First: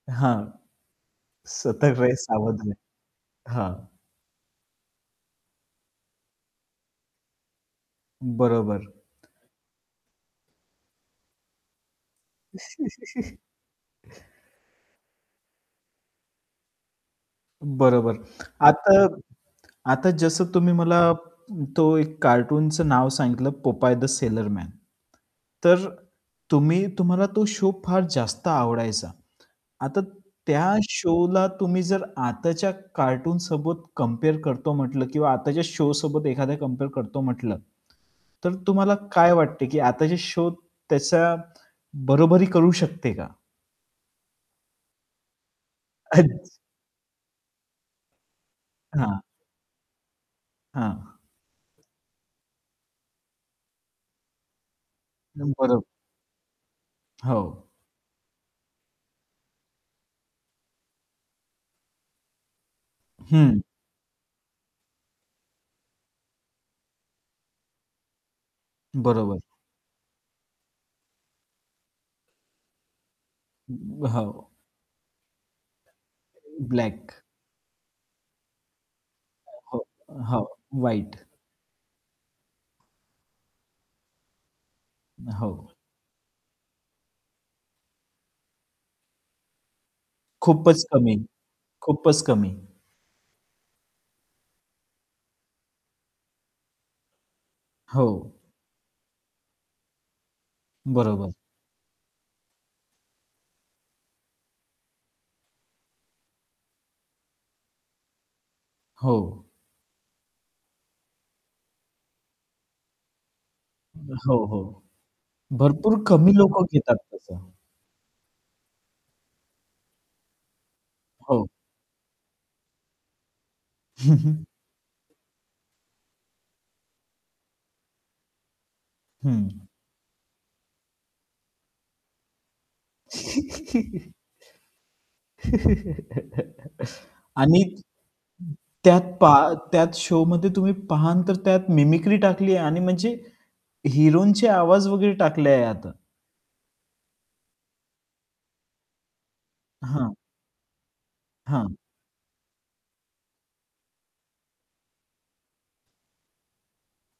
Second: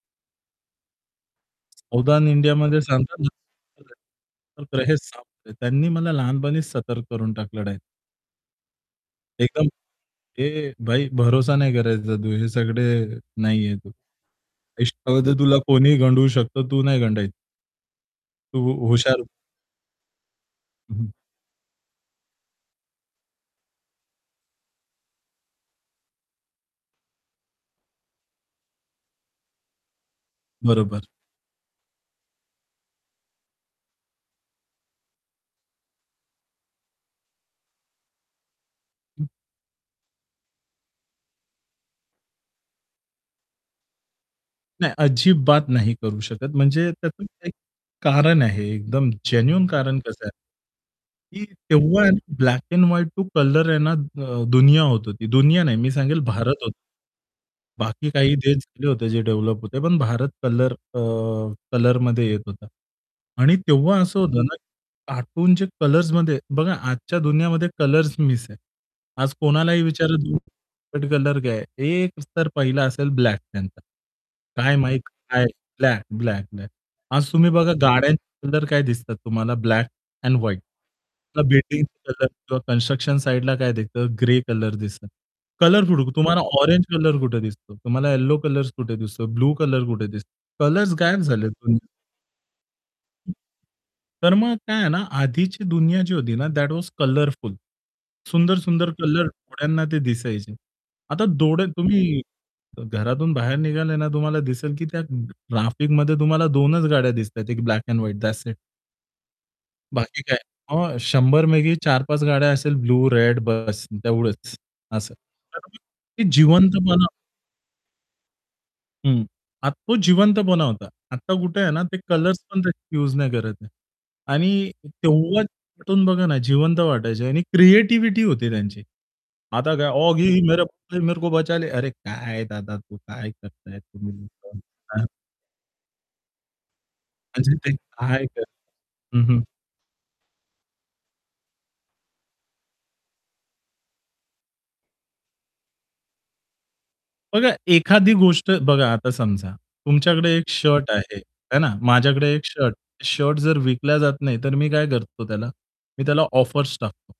हां. सतक रहे सावधान सावध इंडियामध्ये रहे सांगतात हां. ना [unintelligible] त्यांनी मला लहानपणीच सतर्क करून टाकलेलं आहे. बरोबर. एकदम "ए भाई भरोसा नाही करायचा तू हे सगळे नाहीये. आयुष्यमध्ये तुला कोणीही गंडवू शकत तू नाही गंडायचं." बरोबर. तू आता हुशार आता जसं तुम्ही हं, मला हं. तो एक कार्टूनचं नाव सांगितलं "पोपाय द सेलर मॅन." तर तुम्ही तुम्हाला तो शो फार जास्त आवडायचा. आता त्या बरोबर. शोला तुम्ही जर आताच्या कार्टून सोबत कंपेअर करतो म्हंटलं किंवा आताच्या शो सोबत एखाद्या कंपेअर करतो म्हंटलं, तर तुम्हाला काय वाटते की आता जे शो त्याचा बरोबरी करू शकते का? नाही अजिबात नाही करू अच शकत. म्हणजे त्यातून एक कारण आहे एकदम हां. जेन्युइन कारण कसं आहे हां. की तेव्हा आहे ना, black and white to colour आहे ना अ, दुनिया होत होती. दुनिया नाही बरं. मी सांगेल भारत हो हो. बाकी काही ते झाले होते जे डेव्हलप होते पण भारत कलर अ, कलरमध्ये येत होता. आणि हं. तेव्हा असं होतं ना, कार्टूनचे कलर्समध्ये बघा आजच्या दुनियामध्ये कलर्स मिस आहे. आज बरोबर. कोणालाही विचार तुमचा फेवरेट कलर काय आहे एक उत्तर पहिला असेल ब्लॅक त्यांचा. हो. काय माहीत काय ब्लॅक, ब्लॅक, ब्लॅक. ब्लॅक. आज तुम्ही बघा गाड्यांचे कलर काय दिसतात तुम्हाला हो, ब्लॅक एंड हो. व्हाईट. व्हाईट. बिल्डिंगचा कलर किंवा कन्स्ट्रक्शन साइडला काय दिसतं ग्रे कलर दिसतात. हो. कलर [unintelligible] तुम्हाला ऑरेंज कलर कुठे दिसतो? तुम्हाला येलो कलर कुठे दिसतो? ब्लू कलर कुठे दिसतो? खूपच कलर्स कमी, गायब झालेत. [unintelligible] खूपच कमी. तर मग काय आहे ना, आधीची दुनिया जी होती ना, दॅट वॉज कलरफुल. हो. सुंदर सुंदर कलर डोळ्यांना ते दिसायचे. आता बरोबर. डोळे तुम्ही अ, घरातून बाहेर निघाले ना तुम्हाला दिसेल की त्या ट्रॅफिकमध्ये तुम्हाला 2 च गाड्या दिसतायेत एक black and white that's it. हो. बाकी काय, अ, 100 पैकी 4-5 गाड्या असेल ब्लू रेड बस हो, तेवढंच हो. असं. तर भरपूर ते कमी लोकं घेतात जिवंतपणा तसं. हं. आता तो जिवंतपणा होता. आता हो. कुठे आहे ना, ते कलर्स पण [unintelligible] यूज नाही करत आहे. आणि तेव्हाच [unintelligible] बघा ना, जिवंत वाटायचे आणि क्रिएटिव्हिटी होती त्यांची. हं. आता काय ऑगी हो मेरे मेरे को बचाले अरे काय दादा तू काय करताय तुम्ही लोकं हां. म्हणजे आणि ते काय करताय त्यात हं, हं. पहा त्यात शोमध्ये तुम्ही पाहाल तर त्यात मिमिक्री टाकली आहे आणि म्हणजे हिरोंचे आवाज वगैरे टाकले आहे आता. बघा, एखादी गोष्ट बघा आता समजा हां. तुमच्याकडे एक शर्ट आहे, आहे हां. ना, माझ्याकडे एक शर्ट, शर्ट जर विकला जात नाही तर मी काय करतो त्याला? मी त्याला ऑफर्स टाकतो.